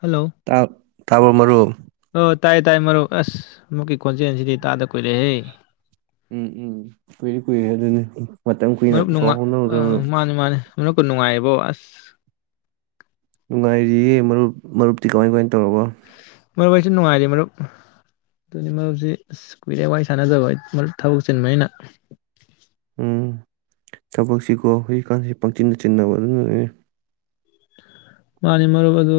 Hello ꯇꯥꯕ ꯃꯔꯨꯞ ꯑꯣ ꯇꯥꯏ ꯇꯥꯏ ꯃꯔꯨꯞ ꯑꯁ ꯃꯨꯛꯀꯤ ꯈꯣꯟꯖꯦꯜꯁꯤꯗꯤ ꯇꯥꯗ ꯀꯨꯏꯔꯦꯍꯦ ꯎꯝ ꯎꯝ ꯀꯨꯏꯔꯦ ꯀꯨꯏꯔꯦ ꯑꯗꯨꯅꯤ ꯃꯇꯝ ꯀꯨꯏꯅ ꯃꯔꯨꯞ ꯅꯨꯡꯉꯥꯏ ꯄꯥꯎꯐꯥꯎꯅꯔꯨꯗ꯭ꯔꯕꯅ ꯃꯥꯅꯦ ꯃꯥꯅꯦ ꯃꯔꯨꯞꯀ ꯅꯨꯡꯉꯥꯏꯔꯤꯕꯣ ꯑꯁ ꯅꯨꯡꯉꯥꯏꯔꯤꯌꯦ ꯃꯔꯨꯞ ꯃꯔꯨꯞꯇꯤ ꯀꯃꯥꯏ ꯀꯃꯥꯏꯅ ꯇꯧꯔꯒ ꯃꯔꯨꯞ ꯑꯩꯁꯨ ꯅꯨꯡꯉꯥꯏꯔꯤ ꯃꯔꯨꯞ ꯑꯗꯨꯗꯤ ꯃꯔꯨꯞꯁꯤ ꯑꯁ ꯀꯨꯏꯔꯦ ꯋꯥꯔꯤꯏ ꯁꯥꯟꯅꯗꯕ ꯑꯩ ꯃꯔꯨꯞ ꯊꯕꯛ ꯆꯤꯟꯕꯅꯤꯅ ꯎꯝ ꯊꯕꯛꯁꯤꯀꯣ ꯍꯧꯖꯤꯛꯀꯥꯟꯁꯤ ꯄꯪꯆꯤꯟꯅ ꯆꯤꯟꯅꯕ ꯑꯗꯨꯅ ꯃꯥꯅꯤ ꯃꯔꯨꯞ ꯑꯗꯨ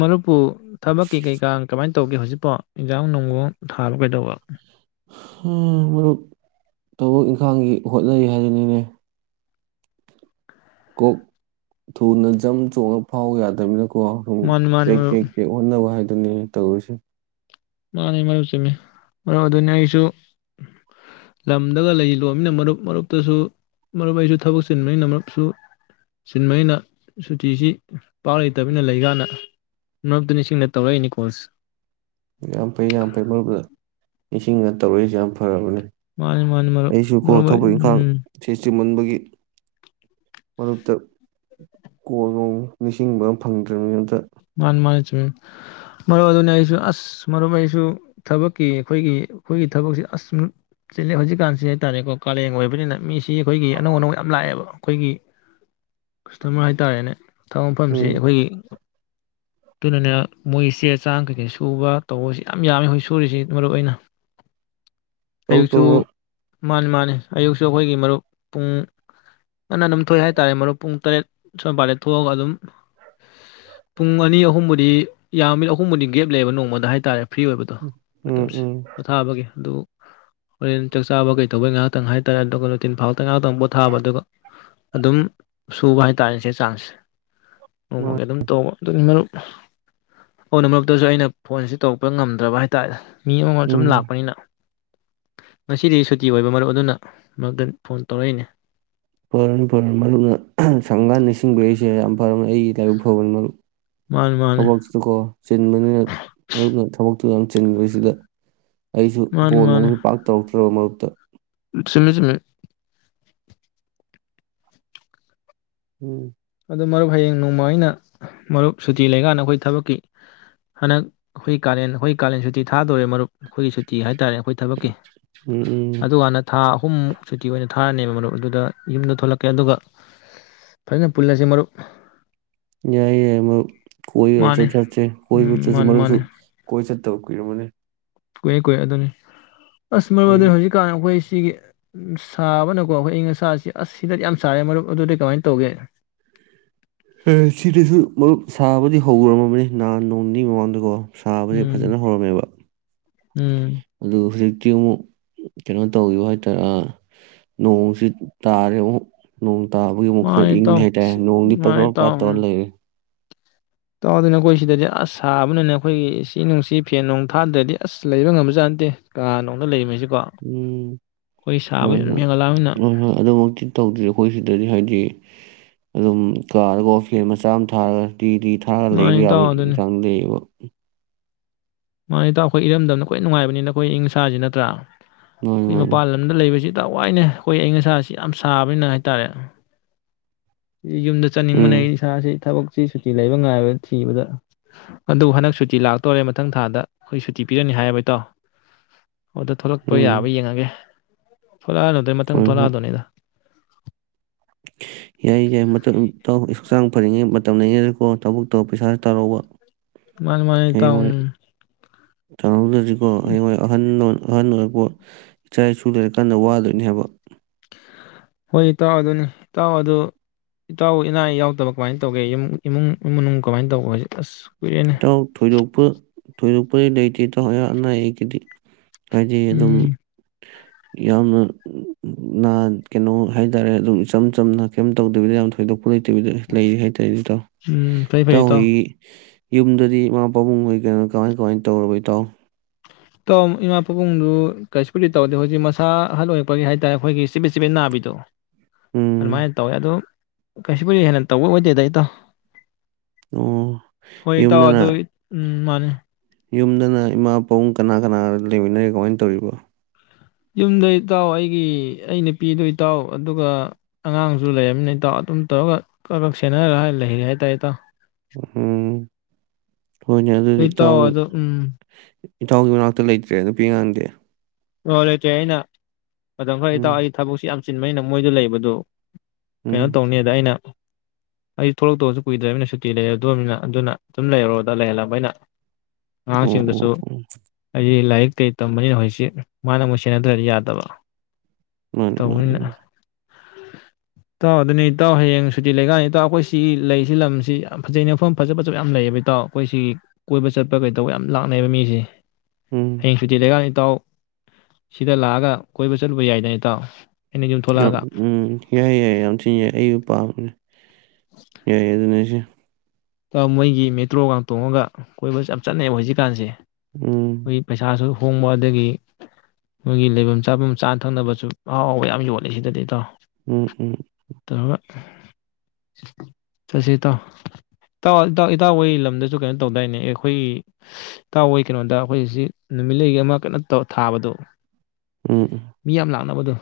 ꯃꯔꯨꯞꯄꯨ ꯊꯕꯛꯀꯤ ꯀꯩꯀꯥ ꯀꯃꯥꯏꯅ ꯇꯧꯒꯦ ꯍꯧꯖꯤꯛꯄꯣ ꯏꯟꯖꯥꯝ ꯅꯨꯡꯖꯨ ꯊꯥꯕ ꯀꯩꯗꯧꯕ ꯃꯔꯨꯞ ꯊꯕꯛ ꯏꯪꯈꯥꯡꯒꯤ ꯍꯣꯠꯅꯩ ꯍꯥꯏꯗꯨꯅꯤꯅꯦ ꯀꯣꯛ ꯊꯨꯅ ꯖꯝ ꯆꯣꯡꯂꯛ ꯐꯥꯎ ꯌꯥꯗꯕꯅꯤꯅ ꯃꯥꯅꯤ ꯃꯥꯅꯤ ꯃꯔꯨꯞ ꯇꯦꯛ ꯑꯣꯅ ꯋꯥ [unintelligible] ꯑꯗꯨꯅꯤ ꯇꯧꯔꯤꯁꯦ꯫ ꯃꯥꯅꯤ ꯃꯔꯨꯞ ꯆꯨꯝꯃꯤ ꯃꯔꯨꯞ ꯑꯗꯨꯅꯤ ꯑꯩꯁꯨ ꯂꯝꯗꯒ ꯂꯩ ꯂꯣꯃꯤꯅ ꯃꯔꯨꯞ ꯃꯔꯨꯞꯇꯁꯨ ꯃꯔꯨꯞ ꯑꯩꯁꯨ ꯊꯕꯛ ꯆꯤꯟꯕꯅꯤꯅ ꯃꯔꯨꯞꯁꯨ ꯆꯤꯟꯕꯅꯤꯅ ꯁꯨꯇꯤꯁꯤ ꯄꯥꯛ ꯂꯩꯇꯕꯅꯤꯅ ꯂꯩꯀꯥꯟꯅ ꯃꯔꯨꯞꯇ ꯅꯤꯡꯁꯤꯡꯅ ꯇꯧꯔꯛꯏꯅꯤ ꯀꯣꯜꯁꯦ꯫ ꯌꯥꯝ ꯐꯩ ꯌꯥꯝ ꯐꯩ ꯃꯔꯨꯞꯅ ꯅꯤꯡꯁꯤꯡꯉ ꯇꯧꯔꯛꯏꯁꯦ ꯌꯥꯝ ꯐꯔꯕꯅꯤ꯫ ꯃꯥꯅꯤ ꯃꯥꯅꯤ ꯃꯔꯨꯞ ꯑꯩ ꯎꯝ ꯆꯤꯃꯟꯕꯒꯤ ꯃꯔꯨꯞꯇ ꯀꯣꯜꯅꯨꯡ ꯅꯤꯡꯁꯤꯡꯕ ꯑꯃ ꯐꯪꯗꯔꯥꯅꯤꯝꯅꯦ ꯃꯔꯨꯞ ꯃꯥꯅꯤ ꯃꯥꯅꯤ ꯆꯨꯝ ꯃꯔꯨꯞ ꯑꯗꯨꯅ ꯑꯩꯁꯨ ꯑꯁ ꯃꯔꯨꯞ ꯑꯩꯁꯨ ꯊꯕꯛꯀꯤ ꯑꯩꯈꯣꯏꯒꯤ ꯑꯩꯈꯣꯏꯒꯤ ꯊꯕꯛꯁꯤ ꯑꯁꯨ ꯆꯤꯂꯦ ꯍꯧꯖꯤꯛꯀꯥꯟꯁꯦ ꯍꯥꯏ ꯇꯥꯔꯦꯀꯣ ꯀꯥꯂꯦꯟ ꯑꯣꯏꯕꯅꯤꯅ ꯃꯤꯁꯤ ꯁꯤ ꯑꯩꯈꯣꯏꯒꯤ ꯑꯅꯧ ꯑꯅꯧ ꯌꯥꯝ ꯂꯥꯛꯑꯦꯕ ꯑꯩꯈꯣꯏꯒꯤ ꯀꯁꯇꯃꯔ ꯍꯥꯏꯇꯥꯔꯦꯅꯦ ꯊꯕꯛ ꯃꯐꯝꯁꯤ ꯎꯝ ꯑꯩꯈꯣꯏꯒꯤ ꯑꯗꯨꯅꯅꯦ ꯃꯣꯏ ꯆꯦ ꯆꯥꯡ ꯀꯩꯀꯩ ꯁꯨꯕ ꯇꯧꯕꯁꯤ ꯌꯥꯝ ꯌꯥꯝꯃꯦ ꯍꯧꯖꯤꯛ ꯁꯨꯔꯤꯁꯤ ꯃꯔꯨꯞ ꯑꯩꯅ ꯇꯧ ꯇꯧ ꯑꯌꯨꯛꯁꯨ ꯃꯔꯨꯞ ꯃꯥꯅꯤ ꯃꯥꯅꯤ ꯑꯌꯨꯛꯁꯨ ꯑꯩꯈꯣꯏꯒꯤ ꯃꯔꯨꯞ ꯄꯨꯡ ꯉꯟꯅ ꯑꯗꯨꯝ ꯊꯣꯛꯑꯦ ꯍꯥꯏꯇꯥꯔꯦ ꯃꯔꯨꯞ ꯄꯨꯡ ꯇꯔꯦꯠ ꯁꯋꯥꯏꯄꯗꯩ ꯊꯣꯛꯑꯒ ꯑꯗꯨꯝ ꯄꯨꯡ ꯑꯅꯤ ꯑꯍꯨꯝꯕꯨꯗꯤ ꯌꯥꯝ ꯃꯤ ꯑꯍꯨꯝꯕꯨꯗꯤ ꯒꯦꯞ ꯂꯩꯑꯦꯕ ꯅꯣꯡꯃꯗ ꯍꯥꯏꯇꯥꯔꯦ ꯐ꯭ꯔꯤ ꯑꯣꯏꯕꯗꯣ ꯎꯝ ꯃꯇꯝꯁꯦ ꯎꯝ ꯄꯣꯊꯥꯕꯒꯤ ꯑꯗꯨ ꯍꯣꯔꯦꯟ ꯆꯥꯛ ꯆꯥꯕ ꯀꯩ ꯇꯧꯕꯩ ꯉꯥꯏꯍꯥꯛꯇꯪ ꯍꯥꯏ ꯇꯔꯦ ꯑꯗꯨꯒ ꯅꯨꯡꯇꯤꯟ ꯐꯥꯎꯇ ꯉꯥꯏꯍꯥꯛꯇꯪ ꯄꯣꯊꯥꯕ ꯑꯗꯨꯒ ꯑꯗꯨꯝ ꯁꯨꯕ ꯍꯥꯏꯇꯥꯥꯔꯦ ꯆꯦ ꯆꯥꯡꯁꯦ꯫ ꯃꯥ ꯅꯣꯡꯃꯒꯤ ꯑꯗꯨꯝ ꯇꯧꯕ ꯑꯗꯨ ꯃꯔꯨꯞ ꯀꯣꯟꯅ ꯃꯔꯨꯞꯇꯁꯨ ꯑꯩꯅ ꯐꯣꯟꯁꯤ ꯇꯧꯔꯛꯄ ꯉꯝꯗ꯭ꯔꯕ ꯍꯥꯏꯇꯥꯔꯦ ꯃꯤ ꯑꯃꯃꯝ ꯁꯨꯝ ꯎꯝ ꯂꯥꯛꯄꯅꯤꯅ ꯉꯁꯤꯗꯤ ꯁꯨꯇꯤ ꯑꯣꯏꯕ ꯃꯔꯨꯞ ꯑꯗꯨꯅ ꯅꯪꯗ ꯐꯣꯟ ꯇꯧꯔꯛꯏꯅꯦ꯫ ꯐꯔꯅꯤ ꯐꯔꯅꯤ ꯃꯔꯨꯞꯅ ꯁꯪꯀꯥꯟ ꯅꯤꯡꯁꯤꯡꯕꯛꯏꯁꯦ ꯌꯥꯝ ꯐꯔꯅꯤ ꯑꯩꯒꯤ ꯂꯥꯏꯕꯛ ꯐꯕꯅꯤ ꯃꯔꯨꯞ꯫ ꯃꯥꯅꯤ ꯃꯥꯅꯤ ꯊꯕꯛꯁꯤꯀꯣ ꯆꯤꯟꯕꯅꯤꯅ ꯃꯔꯨꯞꯅ ꯊꯕꯛ ꯌꯥꯝ ꯆꯤꯟꯕꯁꯤꯗ ꯑꯩꯁꯨ ꯃꯥꯅꯤ ꯕꯣꯜ ꯅꯨꯡꯃꯗꯤ ꯄꯥꯛ ꯇꯧꯗꯦ꯫ [unintelligible] ꯆꯨꯝꯃꯦ ꯆꯨꯝꯃꯦ꯫ ꯎꯝ꯫ ꯑꯗꯨꯗꯣ ꯃꯔꯨꯞ ꯍꯌꯦꯡ ꯅꯣꯡꯃ ꯑꯩꯅ ꯃꯔꯨꯞ ꯁꯨꯇꯤ ꯂꯩꯀꯥꯟꯗ ꯑꯩꯈꯣꯏ ꯊꯕꯛꯀꯤ ꯍꯟꯗꯛ ꯑꯩꯈꯣꯏ ꯀꯥꯂꯦꯟ ꯑꯩꯈꯣꯏ ꯀꯥꯂꯦꯟ ꯁꯨꯇꯤ ꯊꯥꯗꯣꯔꯦ ꯃꯔꯨꯞ ꯑꯩꯈꯣꯏꯒꯤ ꯁꯨꯇꯤ ꯍꯥꯏꯇꯥꯔꯦ ꯑꯩꯈꯣꯏ ꯊꯕꯛꯀꯤ ꯎꯝ ꯎꯝ ꯑꯗꯨꯀꯥꯟꯗ ꯊꯥ ꯑꯍꯨꯃꯨꯛ ꯁꯨꯇꯤ ꯑꯣꯏꯅ ꯊꯥꯔꯅꯦꯕ ꯃꯔꯨꯞ ꯑꯗꯨꯗ ꯌꯨꯝꯗ ꯊꯣꯛꯂꯛꯀꯦ ꯑꯗꯨꯒ ꯐꯖꯅ ꯄꯨꯜꯂꯁꯦ ꯃꯔꯨꯞ꯫ ꯌꯥꯏ ꯌꯥꯏ ꯃꯔꯨꯞ꯫ ꯀꯣꯏꯕꯒ ꯃꯥꯅꯦ ꯈꯔ ꯆꯠꯁꯦ ꯀꯣꯕ ꯎꯝ ꯆꯠꯁꯦ ꯃꯥꯅꯦ ꯃꯔꯨꯞꯁꯨ ꯃꯥꯅꯦ ꯀꯣꯏ ꯆꯠ ꯇꯧ ꯀꯨꯏꯔꯝꯃꯅꯤ ꯀꯨꯏꯔꯦ ꯀꯨꯏꯔꯦ ꯑꯗꯨꯅꯤ ꯑꯁ ꯃꯔꯝ ꯑꯩꯈꯣꯏꯒꯤ ꯑꯗꯨꯅ ꯍꯧꯖꯤꯛꯀꯥꯟ ꯑꯩꯈꯣꯏ ꯁꯤꯒꯤ ꯁꯥꯕꯅꯀꯣ ꯑꯩꯈꯣꯏ ꯑꯌꯤꯡ ꯑꯁꯥꯁꯤ ꯑꯁ ꯁꯤꯗꯗꯤ ꯌꯥꯝ ꯁꯥꯔꯦ ꯃꯔꯨꯞ ꯑꯗꯨꯗꯤ ꯀꯃꯥꯏꯅ ꯇꯧꯒꯦ꯫ ꯑꯦ ꯁꯤꯗꯁꯨ ꯃꯔꯨꯞ ꯁꯥꯕꯗꯤ ꯍꯧꯔꯝꯃꯕꯅꯤ ꯅꯍꯥꯟ ꯅꯣꯡꯅꯤꯒꯤ ꯃꯃꯥꯡꯗꯀꯣ ꯁꯥꯕꯁꯦ ꯎꯝ ꯐꯖꯅ ꯍꯧꯔꯝꯃꯦꯕ꯫ ꯎꯝ꯫ ꯑꯗꯨ ꯍꯧꯖꯤꯛꯇꯤ ꯑꯃꯨꯛ ꯀꯩꯅꯣ ꯇꯧꯈꯤꯕꯨ ꯍꯥꯏꯇꯥꯔꯦ ꯅꯣꯡꯁꯤ ꯇꯥꯔꯦ ꯑꯃꯨꯛ ꯅꯣꯡ ꯄꯇꯥꯕꯒꯤ ꯑꯃꯨꯛ ꯃꯥꯅꯦ ꯈꯔ ꯏꯪꯉꯦ ꯏꯇꯥꯎ ꯍꯥꯏꯇꯥꯔꯦ ꯑꯁ ꯅꯣꯡꯗꯤ ꯄꯥ ꯄ ꯇꯧꯔ ꯂꯩꯔꯦ꯫ ꯇꯥꯎꯗꯅ ꯑꯩꯈꯣꯏ ꯁꯤꯗꯗꯤ ꯑꯁ ꯁꯥꯕꯅꯤꯅ ꯑꯩꯈꯣꯏꯒꯤ ꯏꯁꯤꯡ ꯅꯨꯡꯁꯤ ꯐꯦꯟ ꯅꯨꯡ ꯊꯥꯗ꯭ꯔꯗꯤ ꯑꯁ ꯂꯩꯕ ꯉꯝꯕꯖꯥꯠꯅꯠꯇꯦ ꯀꯥ ꯅꯨꯡꯗ ꯂꯩꯕꯁꯤ꯫ ꯎꯝ ꯍꯣꯏ ꯑꯗꯨꯝ ꯍꯣꯏ ꯍꯦꯟꯒꯠꯂꯛꯑꯕꯅꯤꯅ ꯍꯣꯏ ꯍꯣꯏ ꯑꯗꯨꯃꯛꯇꯤ ꯇꯧꯗ꯭ꯔꯤ ꯑꯩꯈꯣꯏ ꯁꯤꯗꯗꯤ ꯍꯥꯏꯗꯤ ꯑꯗꯨꯝ ꯀꯥꯔꯒꯣ ꯐꯦꯟ ꯃꯆꯥ ꯑꯃ ꯊꯥꯔꯒ ꯔꯤꯔꯤ ꯊꯥꯔꯒ ꯂꯩꯕ ꯃꯥꯅꯤ ꯌꯥꯕ ꯏꯇꯥꯎ ꯏꯟ ꯑꯗꯨꯅꯤ ꯆꯥꯡ ꯂꯩꯌꯦꯕ꯫ [inaudible] ꯃꯥꯅꯤ ꯏꯇꯥꯎ ꯑꯩꯈꯣꯏ ꯏꯔꯝꯗꯝꯅꯈꯣꯏ ꯅꯨꯡꯉꯥꯏꯕꯅꯤꯅ ꯑꯩꯈꯣꯏ ꯏꯪꯥꯁꯤ ꯅꯠꯇ꯭ꯔꯥ꯫ ꯃꯥꯅꯤ ꯑꯩꯈꯣꯏ ꯃꯥꯅꯤ ꯃꯄꯥꯟ ꯂꯝꯗ ꯂꯩꯕꯁꯤ ꯌꯥꯝ ꯋꯥꯏꯅꯦ ꯑꯩꯈꯣꯏ ꯑꯏꯪ ꯑꯁꯥꯁꯤ ꯌꯥꯝ ꯁꯥꯕꯅꯤꯅ ꯍꯥꯏꯇꯥꯔꯦ꯫ ꯌꯨꯝꯗ ꯆꯠꯅꯤꯡꯕꯅꯦ ꯎꯝ ꯑꯩ ꯏꯁꯦ ꯊꯕꯛ ꯁꯤ ꯁꯨꯇꯤ ꯂꯩꯕ ꯉꯥꯏꯕ ꯊꯤꯕꯗ ꯑꯗꯨꯕꯨ ꯍꯟꯗꯛ ꯁꯨꯇꯤ ꯂꯥꯛꯇꯣꯔꯦ꯫ ꯃꯊꯪ ꯊꯥꯗ ꯑꯩꯈꯣꯏ ꯁꯨꯇꯤ ꯄꯤꯔꯅꯤ ꯍꯥꯏ ꯑꯦꯕ ꯏꯇꯥꯎ꯫ ꯑꯗꯣ ꯊꯣꯛꯂꯛꯄ ꯌꯥꯕ ꯎꯝ ꯌꯦꯡꯉꯒꯦ ꯊꯣꯛꯂꯛꯑꯅꯗꯩ ꯃꯊꯪ ꯍꯣꯏ ꯍꯣꯏ ꯊꯣꯛꯂꯛ ꯑꯗꯣꯏꯅꯤꯗ꯫ ꯌꯥꯏ ꯌꯥꯏ ꯏꯁꯥꯡ ꯐꯔꯤꯉꯩ ꯇꯧꯅ ꯔꯤꯉꯩꯗꯀꯣ ꯊꯕꯛꯇꯧ ꯄꯩꯁꯥꯁꯨ ꯇꯥꯜꯍꯩꯕ꯫ ꯃꯥꯅꯤ ꯃꯥꯅꯤ ꯏꯇꯥꯎ [unintelligible] ꯍꯧꯖꯤꯛꯀꯣ ꯑꯩ ꯍꯣꯏ ꯑꯍꯟ ꯅꯣꯟ ꯑꯍꯟ ꯑꯣꯏꯔꯛꯄ ꯏꯆꯥ ꯏꯁꯨ ꯂꯩꯔ ꯀꯥꯟꯗ ꯋꯥꯗꯣꯏꯅꯦ ꯍꯥꯏꯕ ꯍꯣꯏ ꯏꯇꯥꯎ ꯑꯗꯨꯅꯤ ꯏꯇꯥꯎ ꯑꯗꯨ ꯏꯇꯥꯎ ꯏꯅꯥ ꯌꯥꯎꯗꯕ ꯀꯃꯥꯏꯅ ꯇꯧꯒꯦ ꯏꯃꯨꯡ ꯏꯃ ꯃꯅꯨꯡ ꯀꯃꯥꯏꯅ ꯇꯧꯕ ꯍꯧꯖꯤꯛ ꯑꯁ ꯀꯨꯏꯔꯦꯅꯦ ꯏꯇꯥꯎ ꯊꯣꯏꯗꯣꯛꯄ ꯊꯣꯏꯗꯣꯛꯄꯗꯤ ꯂꯩꯇꯦ ꯏꯇꯥꯎ ꯑꯅꯥ ꯑꯌꯦꯛꯒꯤꯗꯤ ꯍꯥꯏꯗꯤ ꯑꯗꯨꯝ ꯎꯝ ꯌꯥꯝꯅ ꯀꯩꯅꯣ ꯍꯥꯏꯇꯥꯔꯦ ꯑꯗꯨꯝ ꯏꯆꯝ ꯆꯝꯅ ꯀꯩꯝ ꯇꯧꯗꯕꯤꯗ ꯌꯥꯝ ꯊꯣꯏꯗꯣꯛꯄ ꯂꯩꯇꯕꯤꯗ ꯂꯩꯔꯤ ꯍꯥꯏꯇꯥꯔꯦ ꯏꯇꯥꯎ ꯎꯝ ꯐꯩ ꯐꯩ ꯏꯇꯥꯎ ꯍꯣꯏꯒꯤ ꯌꯨꯝꯗꯗꯤ ꯏꯃꯥ ꯄꯥꯕꯨꯡ ꯈꯣꯏꯗꯤ ꯀꯃꯥꯏ ꯀꯃꯥꯏꯅ ꯇꯧꯔꯕ ꯏꯇꯥꯎ ꯏꯇꯥꯎ ꯏꯃꯥ ꯄꯥꯕꯨꯡꯗꯨ ꯀꯩꯁꯨꯄꯨꯗꯤ ꯇꯧꯗꯦ ꯍꯧꯖꯤꯛ ꯃꯁꯥ ꯑꯍꯜ ꯑꯣꯏꯔꯛꯄꯒꯤ ꯍꯥꯏꯇꯥꯔꯦ ꯃꯁꯥ ꯆꯤꯄꯦꯠ ꯆꯤꯄꯦꯠ ꯅꯥꯕꯤꯗꯣ ꯎꯝ ꯑꯗꯨꯃꯥꯏꯅ ꯇꯧꯋꯦ ꯑꯗꯨ ꯀꯩꯁꯨ ꯄꯨꯗꯤ ꯍꯦꯟꯅ ꯇꯧꯕ ꯑꯣꯏꯗꯦꯗ ꯏꯇꯥꯎ ꯑꯣ ꯍꯣꯏ ꯏꯇꯥꯎ ꯑꯗꯨ ꯌꯨꯝꯗꯅ ꯎꯝ ꯃꯥꯅꯤ ꯌꯨꯝꯗꯅ ꯏꯃꯥ ꯄꯕꯨꯡ ꯀꯅꯥ ꯀꯅꯥ ꯂꯩꯃꯤꯟꯅꯔꯤꯒꯦꯀꯃꯥꯏꯅ ꯇꯧꯔꯤꯕ ꯌꯨꯝꯗ ꯏꯇꯥꯎ ꯑꯩꯒꯤ ꯑꯩ ꯅꯨꯄꯤꯗꯨ ꯏꯇꯥꯎ ꯑꯗꯨꯒ ꯑꯉꯥꯡꯁꯨ ꯂꯩꯔꯕꯅꯤꯅ ꯏꯇꯥꯎ ꯑꯗꯨꯝ ꯀꯛꯀꯛ ꯁꯦꯟꯅꯔꯒ ꯂꯩꯔꯦ ꯍꯥꯏꯇꯥꯔꯦ ꯏꯇꯥꯎ ꯎꯝ ꯍꯣꯏꯅꯦ ꯑꯗꯨꯗꯤ ꯍꯣꯏ ꯏꯇꯥꯎ ꯏꯇꯥꯎꯒꯤ ꯑꯗꯣ ꯎꯝ ꯏꯇꯥꯎꯒꯤ ꯃꯅꯥꯛꯇ ꯂꯩꯇ꯭ꯔꯦ ꯅꯨꯄꯤ ꯑꯉꯥꯡꯗꯦ ꯍꯣ ꯂꯩꯇꯦ ꯑꯩꯅ ꯑꯗꯣ ꯐꯔꯦ ꯎꯝ ꯇꯥꯎ ꯑꯩ ꯊꯕꯛꯁꯤ ꯌꯥꯝ ꯆꯤꯟ ꯃꯩꯅ ꯃꯣꯏꯗ ꯂꯩꯕꯗꯣ ꯎꯝ ꯀꯩꯅꯣ ꯇꯧꯅꯤꯗ ꯑꯩꯅ ꯑꯩ ꯊꯣꯛꯂꯛꯇꯧꯁꯨ ꯀꯨꯏꯗ꯭ꯔꯅꯤꯅ ꯁꯨꯇꯤ ꯂꯩꯔꯗꯣꯅꯤꯅ ꯑꯗꯨꯅ ꯑꯗꯨꯝ ꯂꯩꯔꯨꯗ ꯂꯩꯍꯜꯂꯕ ꯑꯩꯅ ꯑ ꯑꯣ ꯑꯣ ꯁꯤꯡꯗꯨꯁꯨ ꯑꯩ ꯂꯥꯏꯔꯤꯛ ꯇꯦ ꯇꯝꯕꯅꯤꯅ ꯍꯧꯖꯤꯛꯁꯤ ꯃꯥꯅ ꯑꯃꯨꯛ ꯁꯦꯟꯅꯗ꯭ꯔꯗꯤ ꯌꯥꯗꯕ ꯃꯥꯅꯤ ꯃꯥꯅꯤ ꯇꯧꯕꯅꯤꯅ ꯃꯥꯅꯤ ꯇꯥꯎ ꯑꯗꯨꯅꯤ ꯏꯇꯥꯎ ꯍꯌꯦꯡ ꯁꯨꯇꯤ ꯂꯩꯀꯥꯟꯗ ꯏꯇꯥꯎ ꯑꯩꯈꯣꯏ ꯁꯤꯒꯤ ꯂꯩꯁꯤ ꯂꯝꯁꯤ ꯌꯥꯝ ꯐꯖꯩꯅꯦ ꯃꯐꯝ ꯐꯖ ꯐꯖꯕ ꯌꯥꯝ ꯂꯩꯌꯦꯕ ꯏꯇꯥꯎ ꯑꯩꯈꯣꯏ ꯁꯤꯒꯤ ꯀꯣꯏꯕ ꯆꯠꯄ ꯀꯩꯗꯧꯕ ꯌꯥꯝ ꯂꯥꯛꯅꯩꯕ ꯃꯤꯁꯤ ꯎꯝ ꯍꯌꯦꯡ ꯁꯨꯇꯤ ꯂꯩꯀ ꯇꯥꯎ ꯁꯤꯗ ꯂꯥꯛꯑꯒ ꯀꯣꯏꯕ ꯆꯠꯂꯨꯕ ꯌꯥꯏꯗ ꯏꯇꯥꯎ ꯑꯩꯅ ꯌꯨꯝ ꯌꯝ ꯊꯣꯛꯂꯛꯑꯒ ꯎꯝ ꯌꯥꯏ ꯌꯥꯏ ꯌꯥꯝ ꯊꯤꯅ ꯌꯥꯏ ꯑꯩꯅ ꯄꯥꯝꯅꯦ ꯌꯥꯏ ꯑꯗꯨꯅꯦ ꯍꯥꯏꯁꯦ ꯃꯣꯏꯒꯤ ꯃꯦꯇ꯭ꯔꯣꯒ ꯇꯣꯡꯉꯒ ꯀꯣꯏꯕ ꯌꯥꯝ ꯆꯠꯅꯩꯑꯦ ꯍꯧꯖꯤꯛꯀꯥꯟꯁꯦ ꯎꯝ ꯍꯣꯌꯦ ꯄꯩꯁꯥꯁꯨ ꯍꯣꯡꯋꯗꯒꯤ ꯃꯣꯏꯒꯤ ꯂꯩꯐꯝ ꯆꯥꯐꯝ ꯆꯥ ꯊꯛꯅꯕꯁꯨ ꯑꯍꯥꯎ ꯍꯥꯎꯕ ꯌꯥꯝ ꯌꯣꯜꯂꯦ ꯁꯤꯗꯗꯤ ꯏ ꯇꯥꯎꯣ ꯎꯝ ꯎꯝ ꯆꯠꯁꯦ ꯏꯇꯥꯎ ꯏꯇꯥꯎ ꯇꯥꯎ ꯏꯇꯥꯎ ꯋꯣꯏ ꯂꯝꯗꯁꯨ ꯀꯩꯅꯣ ꯇꯧꯗꯥꯏꯅꯦ ꯑꯦ ꯑꯩꯈꯣꯏꯒꯤ ꯏꯇꯥꯎꯋꯣꯏ ꯀꯩꯅꯣꯗ ꯑꯩꯈꯣꯏꯁꯤ ꯅꯨꯃꯤꯠꯂꯩꯒꯤ ꯑꯃ ꯀꯠꯅ ꯇꯧ ꯊꯥꯕꯗꯣ ꯃꯤ ꯌꯥꯝ ꯂꯥꯛꯅꯕꯗꯨ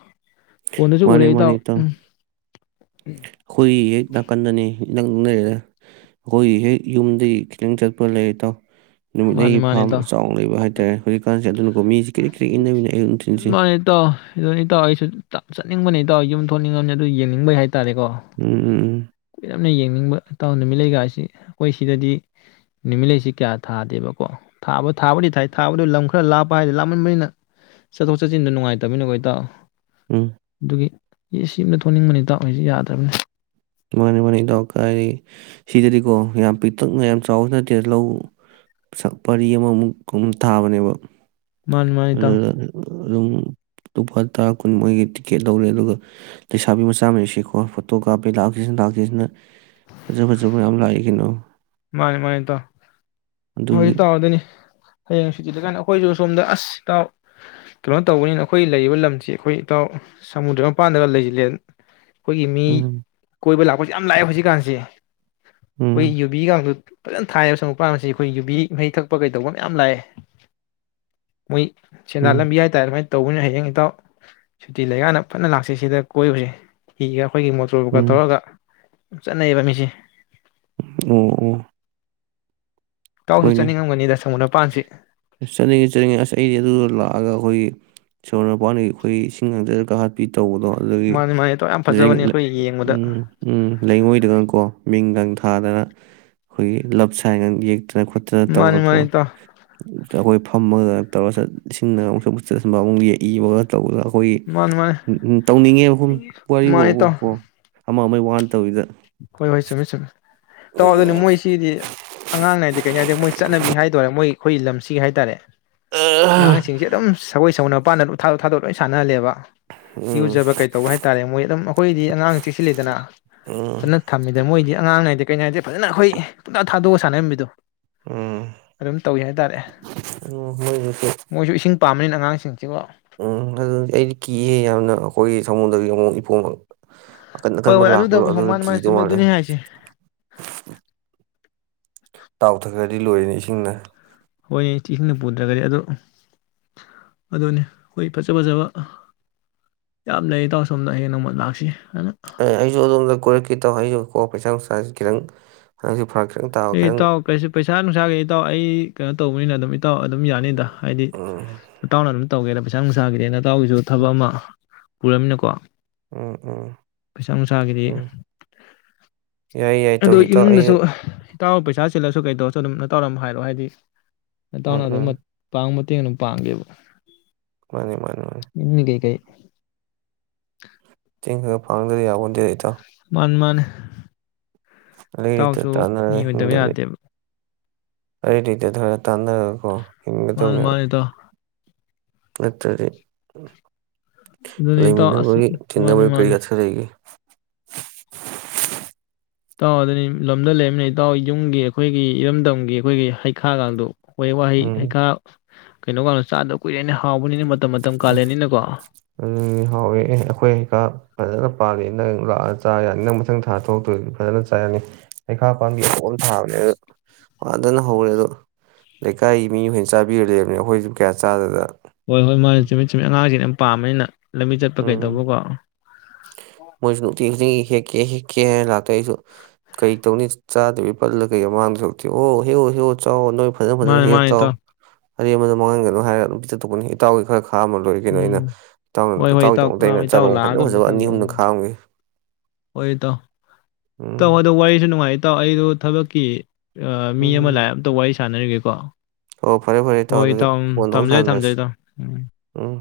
ꯃꯥꯅꯤ ꯃꯥꯅꯤ ꯏ ꯇꯥꯎ ꯑꯈꯣꯏꯌꯦ ꯅ ꯀꯟꯗꯅꯤ ꯅꯪ ꯂꯩꯔ ꯑꯈꯣꯏꯒꯤ ꯍꯦꯛ ꯌꯨꯝꯗꯒꯤ ꯈꯤꯇꯪ ꯆꯠꯄ ꯂꯩꯔꯦ ꯇꯥꯎ ꯅꯨꯃꯤꯠ ꯃꯥꯅꯤ ꯂꯩꯒꯤ ꯃꯥꯅꯤ ꯐꯥꯃ ꯏꯇꯥꯎ ꯆꯥꯎꯅ ꯂꯩꯕ ꯍꯥꯏꯇꯥꯔꯦ ꯍꯧꯖꯤꯛꯀꯥꯟꯁꯦ ꯑꯗꯨ ꯑꯣꯃꯤ ꯀ꯭ ꯔꯤ ꯀ꯭ ꯔꯤ ꯏꯟꯅꯕꯅꯤ ꯑꯌꯨ ꯅꯨꯊꯤꯜꯁꯤ ꯃꯥꯅꯤ ꯏꯇꯥꯎ ꯑꯗꯨꯅꯤ ꯏꯇꯥꯎ ꯑꯩꯁꯨ ꯆꯠꯅꯤꯡꯕꯅꯤꯇꯥꯎ ꯌꯨꯝ ꯊꯣꯛꯅꯤꯡꯉꯝꯅꯤ ꯑꯗꯨ ꯌꯦꯡꯅꯤꯡꯕꯩ ꯍꯥꯏ ꯎꯝ ꯎꯝ ꯎꯝ ꯐꯖꯅ ꯌꯦꯡꯅꯤꯡꯕ ꯏꯇꯥꯎ ꯅꯨꯃꯤꯠ ꯂꯩꯩꯒꯥꯁꯤ ꯑꯩꯈꯣꯏ ꯁꯤꯗꯗꯤ ꯅꯨꯃꯤꯠꯂꯩꯁꯤ ꯀꯌꯥ ꯊꯥꯗꯦꯕꯀꯣ ꯊꯥꯕ ꯊꯥꯕꯨꯗꯤ ꯊꯥꯏ ꯊꯥꯕꯗꯣ ꯂꯝ ꯈꯔ ꯂꯥꯞꯄ ꯍꯥꯏꯗꯤ ꯂꯥꯞꯃꯟꯕꯅꯤꯅ ꯆꯠꯊꯣꯛ ꯆꯠꯁꯤꯟꯗ ꯅꯨꯡꯉꯥꯏꯇꯅꯤꯀꯣ ꯏꯇꯥꯎ ꯎꯝ ꯎꯝ ꯗꯨꯒꯤ ꯌꯦ ꯁꯤꯅ ꯊꯣꯡꯅꯤꯡꯕꯅꯤ ꯏꯇꯥꯎ ꯍꯧꯖꯤꯛ ꯌꯥꯗ꯭ꯔꯕꯅꯤ꯫ ꯃꯥꯅꯤ ꯃꯥꯅꯤ ꯏꯇꯥꯎ ꯀꯗꯤꯒꯤ ꯁꯤꯗꯗꯤꯀꯣ ꯌꯥꯝ ꯄꯤꯛꯇꯛꯅ ꯌꯥꯝ ꯆꯥꯎꯕ ꯅꯠꯇꯦ ꯂꯧ ꯁ ꯄꯔꯤ ꯑꯃꯃꯨꯛ ꯀꯨꯝ ꯊꯥꯕꯅꯦꯕ꯫ ꯃꯥꯅꯤ ꯃꯥꯅꯤ ꯏꯇꯥꯎ ꯑꯗꯨꯗ ꯑꯗꯨꯝ ꯇꯨꯄꯠ ꯇꯔꯥ ꯀꯨꯟ ꯃꯣꯏꯒꯤ ꯇꯤꯛꯀꯦꯠ ꯂꯧꯔꯦ ꯑꯗꯨꯒ ꯂꯩꯁꯥꯕꯤ ꯃꯆꯥ ꯃꯔꯤꯁꯤꯀꯣ ꯐꯣꯇꯣ ꯀꯥꯞꯄꯤ ꯂꯥꯛꯀꯁꯤꯅ ꯂꯥꯛꯀꯁꯤꯅ ꯐꯖ ꯐꯖꯕ ꯃꯌꯥꯝ ꯂꯥꯛꯏ ꯀꯩꯅꯣ꯫ ꯃꯥꯅꯤ ꯃꯥꯅꯤ ꯏꯇꯥꯎ ꯍꯧꯏ ꯑꯗꯨꯒꯤ ꯏꯇꯥꯎ ꯑꯗꯨꯏꯅꯤ꯫ ꯍꯌꯦꯡ ꯁꯨꯇꯤ ꯂꯩ ꯀꯥꯏꯅ ꯑꯩꯈꯣꯏꯁꯨ ꯁꯣꯝꯗ ꯑꯁ ꯏꯇꯥꯎ ꯀꯩꯅꯣ ꯇꯧꯕꯅꯤꯅ ꯑꯩꯈꯣꯏ ꯂꯩꯔꯤꯕ ꯂꯝꯁꯤ ꯑꯩꯈꯣꯏ ꯏꯇꯥꯎ ꯁꯃꯨꯗ꯭ꯔ ꯃꯄꯥꯟꯗꯒ ꯂꯩꯁꯤꯜꯂꯦ꯫ ꯑꯩꯈꯣꯏꯒꯤ ꯃꯤ ꯎꯝ ꯀꯣꯏꯕ ꯂꯥꯛꯄ ꯌꯥꯝ ꯂꯥꯛꯑꯦ ꯍꯧꯖꯤꯛꯀꯥꯟꯁꯦ ꯎꯝ ꯁꯪ ꯐꯖꯅ ꯊꯥꯏꯌꯦꯕ ꯑꯣꯔꯣꯛ ꯃꯄꯥꯜꯒꯁꯦ ꯑꯩꯈꯣꯏ ꯌꯨꯕꯤ ꯃꯍꯤ ꯊꯛꯄ ꯀꯩꯗꯧꯕ ꯃꯌꯥꯝ ꯂꯥꯛꯑꯦ ꯃꯣꯏ ꯁꯦꯟꯗꯥ ꯎꯝ ꯂꯝꯕꯤ ꯍꯥꯏꯇꯥꯔꯦ ꯑꯗꯨꯃꯥꯏꯅ ꯇꯧꯕꯅꯤꯅ ꯏꯇꯥꯎ ꯁꯨꯇꯤ ꯂꯩꯒꯥꯟꯗ ꯐꯖꯅ ꯂꯥꯛꯁꯦ ꯁꯤꯗ ꯀꯣꯏꯕꯁꯦ ꯍꯤꯒ ꯑꯩꯈꯣꯏꯒꯤ ꯃꯣꯇꯣꯔꯕꯣꯠ ꯎꯝ ꯀꯥꯇꯧꯔꯒ ꯆꯠꯅꯩꯌꯦꯕ ꯃꯤꯁꯦ ꯑꯣ ꯑꯣ ꯏꯇꯥꯎꯁꯨ ꯍꯣꯏꯅꯦ ꯆꯠꯅꯤꯡꯉꯝꯒꯅꯤꯗ ꯁꯃꯨꯗ꯭ꯔ ꯃꯄꯥꯟꯁꯤ ꯆꯠꯅꯤꯡꯉꯤ ꯆꯠꯅꯤꯡꯉꯦ ꯑꯩꯗꯤ ꯑꯗꯨ ꯂꯥꯛꯑꯒ ꯑꯩꯈꯣꯏꯒꯤ ꯁꯣꯔ ꯃꯄꯥꯟꯗꯒꯤ ꯑꯩꯈꯣꯏ ꯏꯁꯤꯡ ꯉꯥꯡꯖꯔꯒ ꯍꯥꯠꯄꯤ ꯇꯧꯕꯗꯣ ꯑꯗꯨꯗꯒꯤ ꯃꯥꯅꯤ ꯃꯥꯅꯤ ꯏꯇꯥꯎ ꯌꯥꯝ ꯐꯖꯕꯅꯤ ꯑꯩꯈꯣꯏ ꯌꯦꯡꯕꯗ ꯎꯝ ꯎꯝ ꯂꯩꯉꯣꯏꯗꯒꯀꯣ ꯃꯤꯡꯗꯪ ꯊꯥꯗꯅ ꯑꯩꯈꯣꯏꯒꯤ ꯂꯞ ꯁꯟꯒ ꯌꯦꯛ ꯈꯅ ꯈꯣꯠꯇꯅ ꯃꯥꯅꯤ ꯇꯧꯔꯀꯣ ꯃꯥꯅꯤ ꯑꯗꯣ ꯏꯇꯥꯎ ꯑꯩꯈꯣꯏ ꯐꯝꯃꯒ ꯇꯧꯔ ꯏꯁꯤꯡꯅꯒ ꯑꯃꯨꯛꯁꯨ ꯑꯃꯠ ꯆꯠꯟꯕ ꯑꯃꯨꯛ ꯌꯦꯛ ꯏꯕꯒ ꯇꯧꯕꯗꯒ ꯑꯩꯈꯣꯏ ꯃꯥꯅꯤ ꯃꯥꯅꯤ ꯎ ꯎ ꯇꯧꯅꯤꯡꯉꯦ ꯃꯐꯝ ꯋꯥꯔꯤ ꯃꯥꯅꯤ ꯏꯇꯥꯎ ꯐꯥꯎꯣ ꯑꯃ ꯑꯃ ꯋꯥ ꯅꯩꯇꯕꯤꯗ ꯍꯣꯏ ꯍꯣꯏ ꯆꯨꯝꯃꯦ ꯆꯨꯝꯃꯦ ꯏꯇꯥꯎ ꯑꯗꯨꯅꯤ ꯃꯣꯏꯁꯤꯗꯤ ꯑꯉꯥꯡꯅꯥꯏꯗꯦ ꯀꯩꯩꯅꯣ ꯍꯥꯏꯗꯤ ꯃꯣꯏ ꯆꯠꯅꯕꯤ ꯍꯥꯏꯗꯣꯏꯔ ꯃꯣꯏ ꯑꯩꯈꯣꯏ ꯂꯝꯁꯤ ꯍꯥꯏ ꯇꯥꯔꯦ ꯎꯝ ꯑꯉꯥꯡꯁꯤꯡꯁꯦ ꯑꯗꯨꯝ ꯑꯈꯣꯏ ꯁꯝꯃꯨꯗꯔ ꯃꯥꯟꯗꯠꯥꯗꯣꯛ ꯊꯥꯣꯛ ꯂꯣꯏ ꯁꯥꯟꯅꯍꯂꯦꯕ ꯎꯝ ꯏꯔꯨꯖꯕ ꯀꯩ ꯇꯧꯕ ꯍꯥꯏꯇꯥꯔꯦ ꯃꯣꯏ ꯑꯗꯨꯝ ꯑꯩꯈꯣꯏꯗꯤ ꯑꯉꯥꯡ ꯆꯦꯛꯁꯤ ꯂꯩꯗꯅ ꯐꯖꯅ ꯊꯝꯃꯤꯗ ꯃꯣꯏꯗꯤ ꯑꯉꯥꯡꯅꯏꯦ ꯀꯩꯅꯣ ꯍꯥꯏꯗꯦ ꯐꯖꯅ ꯑꯩꯈꯣꯏ ꯄꯨꯨꯡꯇꯥ ꯊꯥꯗꯣꯛꯑꯒ ꯁꯥꯟꯅꯔꯝꯃꯤꯗꯣ ꯎꯝ ꯑꯗꯨꯝ ꯇꯧꯏ ꯍꯥꯏꯇꯥꯔꯦ ꯎꯝ ꯃꯣꯏꯗꯨꯁꯨ ꯃꯣꯏꯁꯨ ꯏꯁꯤꯡ ꯄꯥꯝꯕꯅꯤꯅ ꯑꯉꯥꯡꯁꯤꯡ ꯎꯝ ꯑꯗꯨꯗꯤ ꯑꯩꯗꯤ ꯀꯤꯍꯦ ꯌꯥꯝꯅ ꯑꯩꯈꯣꯏꯒꯤ ꯑꯗꯨꯒꯤ ꯑꯃꯨꯛ ꯏꯄꯣꯝ ꯑꯀꯟ ꯍꯣꯏ ꯑꯀꯟꯕ ꯍꯣꯏ ꯑꯗꯨꯗꯕꯨ ꯂꯥꯛꯄꯗꯣ ꯍ ꯑꯗꯨꯗ ꯃꯥꯅ ꯃꯥꯅ ꯀꯤꯗꯧ ꯆꯨꯝꯃꯦ ꯃꯥꯜꯂꯦ ꯑꯗꯨꯅꯤ ꯍꯥꯏꯁꯦ ꯇꯥꯎꯊꯛꯈ꯭ꯔꯗꯤ ꯂꯣꯏꯔꯅꯤ ꯏꯁꯤꯡꯅ ꯑꯩꯈꯣꯏꯅꯤ ꯏꯇꯤꯁꯤꯡꯅ ꯄꯨꯗ꯭ꯔꯒꯗꯤ ꯑꯗꯨ ꯑꯗꯨꯅꯤ ꯑꯩꯈꯣꯏ ꯐꯖ ꯐꯖꯕ ꯌꯥꯝ ꯂꯩ ꯇꯧꯔ ꯁꯣꯝꯗ ꯍꯌꯦꯡ ꯅꯣꯡꯃ ꯂꯥꯛꯁꯤ ꯑꯗꯨꯅ ꯑ ꯑꯩꯁꯨ ꯑꯗꯨꯝꯅ ꯍꯣ ꯏꯇꯥꯎ ꯄꯩꯁꯥ ꯅꯨꯡꯁꯥ ꯈꯤꯗꯪ ꯑꯩꯁꯦ ꯏ ꯏꯇꯥꯎ ꯀꯩꯁꯨ ꯄꯩꯁꯥ ꯅꯨꯡꯁꯥꯒꯤ ꯏꯇꯥꯎ ꯑꯩ ꯀꯩꯅꯣ ꯇꯧꯕꯅꯤꯅ ꯑꯗꯨꯝ ꯏꯇꯥꯎ ꯑꯗꯨꯝ ꯌꯥꯅꯤꯗ ꯍꯥꯏꯗꯤ ꯎꯝ ꯏꯇꯥꯎꯅ ꯑꯗꯨꯝ ꯇꯧꯦꯅ ꯄꯩꯁꯥꯅꯨꯡꯁꯥꯈꯤꯗꯅ ꯏꯆꯥꯎꯒꯤꯁꯨ ꯊꯕꯛ ꯑꯃ ꯄꯨꯔꯝꯃꯤꯅꯀꯣ ꯎꯝ ꯎꯝ ꯎꯝ ꯌꯥ ꯑꯗꯨ ꯏꯃꯨꯡꯗꯁꯨ ꯏꯇꯥꯎ ꯄꯩꯁꯥ ꯆꯤꯜꯂꯁꯨ ꯀꯩꯗꯧꯔꯁꯨ ꯑꯗꯨꯝ ꯅꯇꯥꯎꯗ ꯑꯗꯨꯝ ꯍꯥꯏꯔꯛꯑꯣ ꯍꯥꯏꯗꯤ ꯎꯝ ꯅꯇꯥꯎꯅ ꯎꯝ ꯑꯗꯨꯃꯛ꯫ [unintelligible] ꯃꯇꯦꯡ ꯑꯗꯨꯝ ꯄꯥꯡꯒꯦꯕ ꯃꯥꯅꯤ ꯃꯥꯅꯤ ꯏꯃꯨꯡꯒꯤ [unintelligible] [inaudible] [unintelligible] [unintelligible] ꯌꯥꯄꯣꯇꯦ ꯏꯇꯥꯎ꯫ ꯃꯅꯤ ꯃꯅꯤ꯫ ꯑꯔꯩ ꯂꯩꯇ ꯏꯇꯥꯎꯁꯨ ꯃꯤ ꯑꯣꯏꯗꯕ ꯌꯥꯗꯦꯕ [unintelligible] ꯔꯔ ꯇꯥꯥꯟꯅꯔꯀꯣ? ꯃꯥ ꯃꯥꯅꯤ ꯏꯇꯥꯎ꯫ ꯅꯠꯇ꯭ꯔꯗꯤ ꯑꯗꯨꯅꯤ ꯏꯇꯥꯎ ꯑꯁ ꯂꯩꯃꯤꯟꯅꯕꯒꯤ ꯃꯥꯅꯤ ꯇꯤꯟꯅꯕꯒꯤ ꯀꯔꯤ ꯃꯥꯅꯤ ꯑꯔꯊ ꯂꯩꯒꯦ ꯏꯇꯥꯎ ꯑꯗꯨꯗꯤ ꯂꯝꯗ ꯂꯩꯔꯃꯤꯅꯤ ꯏꯇꯥꯎ ꯌꯨꯝꯒꯤ ꯑꯩꯈꯣꯏꯒꯤ ꯏꯔꯝꯗꯝꯒꯤ ꯑꯩꯈꯣꯏꯒꯤ ꯍꯩꯈꯥꯒꯗꯨꯣ ꯍꯣꯏ ꯋꯥꯍꯩ ꯍꯩꯈꯥ꯫ ꯀꯩꯅꯣꯒꯗꯣ ꯆꯥꯗ ꯎꯝ ꯍꯥꯎꯋꯦ ꯑꯩꯈꯣꯏ ꯍꯩꯈꯥ ꯐꯖꯅ ꯄꯥꯜꯂꯦ ꯅꯪ ꯂꯥꯛꯑ ꯆꯥ ꯌꯥꯅꯤ ꯅꯪ ꯃꯊꯪ ꯊꯥ ꯊꯣꯛꯛꯇꯣꯏꯗꯤ ꯐꯖꯅ ꯆꯥ ꯌꯥꯅꯤ ꯍꯩꯈꯥ ꯄꯥꯝꯕꯤ ꯐꯕꯅꯦ ꯑꯗꯨ ꯐꯗꯅ ꯍꯧꯔꯦ ꯑꯗꯣ ꯂꯩꯀꯥꯏꯒꯤ ꯃꯤ ꯍꯣꯏꯅ ꯆꯥꯕꯤꯔ ꯂꯩꯕꯅꯦ ꯑꯩꯈꯣꯏꯁꯨ ꯀꯌꯥ ꯆꯥꯗꯗꯅ ꯍꯣꯏ ꯍꯣꯏ ꯃꯥ ꯆꯨꯝꯃꯤꯠ ꯆꯨꯝꯃꯤꯠ ꯑꯉꯥꯡꯁꯤꯅꯦ ꯌꯥꯝ ꯄꯥꯝꯕꯩꯅ ꯂꯝꯕꯤ ꯆꯠꯄ ꯀꯩ ꯇꯧꯕ ꯎꯝ ꯀꯣ ꯃꯣꯏꯁꯨ ꯅꯨꯡꯇꯤꯒꯤ ꯍꯦꯛꯀꯦ ꯍꯦꯛꯀꯦ ꯍꯥꯏꯅ ꯂꯥꯛꯇ ꯑꯩꯁꯨ ꯀꯩ ꯇꯧꯅꯤ ꯆꯥꯗꯕꯤ ꯄꯠꯂ ꯀꯩꯗ ꯃꯥꯡꯗꯧ ꯁꯔꯨꯛꯇꯤ ꯑꯣ ꯍꯦꯛꯎ ꯍꯦꯛꯎ ꯆꯥꯎꯑꯣ ꯅꯣꯢ ꯐꯖꯟ ꯐꯖꯟꯅ ꯃꯥꯅꯦ ꯍꯦꯛꯑ ꯃꯥꯅꯦ ꯆꯥꯎ ꯏꯇꯥꯎ ꯑꯔꯦꯝꯕꯗ ꯃꯥꯡꯍꯟꯒꯅꯨ ꯍꯥꯏꯔꯒ ꯑꯗꯨꯝ ꯄꯤ ꯖꯊꯣꯛꯀꯅꯤ ꯏꯇꯥꯎꯒꯤ ꯈꯔ ꯈꯥꯛ ꯈꯥ ꯑꯝꯃ ꯂꯣꯏꯔꯤ ꯀꯩꯅꯣ ꯑꯩꯅ ꯎꯝ ꯍꯣꯏ ꯍꯣꯏ ꯏꯇꯥꯎ ꯏꯇꯥꯎꯒꯤꯗꯃꯛꯇ ꯑ ꯑꯩꯅ ꯏꯇꯥꯎ ꯆꯥꯔꯣꯡ ꯐꯖ ꯂꯥꯛꯑꯗꯧꯅꯤ ꯐꯖꯕ ꯑꯅꯤ ꯃꯊꯪꯗ ꯑꯍꯨꯝꯒ ꯎꯝ ꯈ ꯍꯣꯏ ꯏꯇꯥꯎ ꯏꯇꯥꯎ ꯎꯝ ꯑꯗꯨ ꯋꯥꯁꯨ ꯅꯨꯡꯉꯥꯏ ꯔꯤ ꯏꯇꯥꯎ ꯑꯩꯗꯣ ꯊꯕꯛꯀꯤ ꯃꯤ ꯑꯃ ꯂꯥꯛꯑꯦ ꯑꯝꯇ ꯋꯥꯔꯤꯁ ꯁꯥꯟꯅꯔꯤꯒꯦꯀꯣ ꯍꯣꯏ ꯐꯔꯦ ꯐꯔꯦ ꯏꯇꯥꯎ ꯍꯣꯏ ꯑꯗꯨꯗꯤ ꯎꯝ ꯐꯣꯟꯗ ꯑꯃꯨꯛ ꯊꯝꯖꯔꯦ ꯁꯥꯟꯅꯔꯁꯤ ꯊꯝꯖꯔꯦ ꯏꯇꯥꯎ ꯎꯝ ꯎꯝ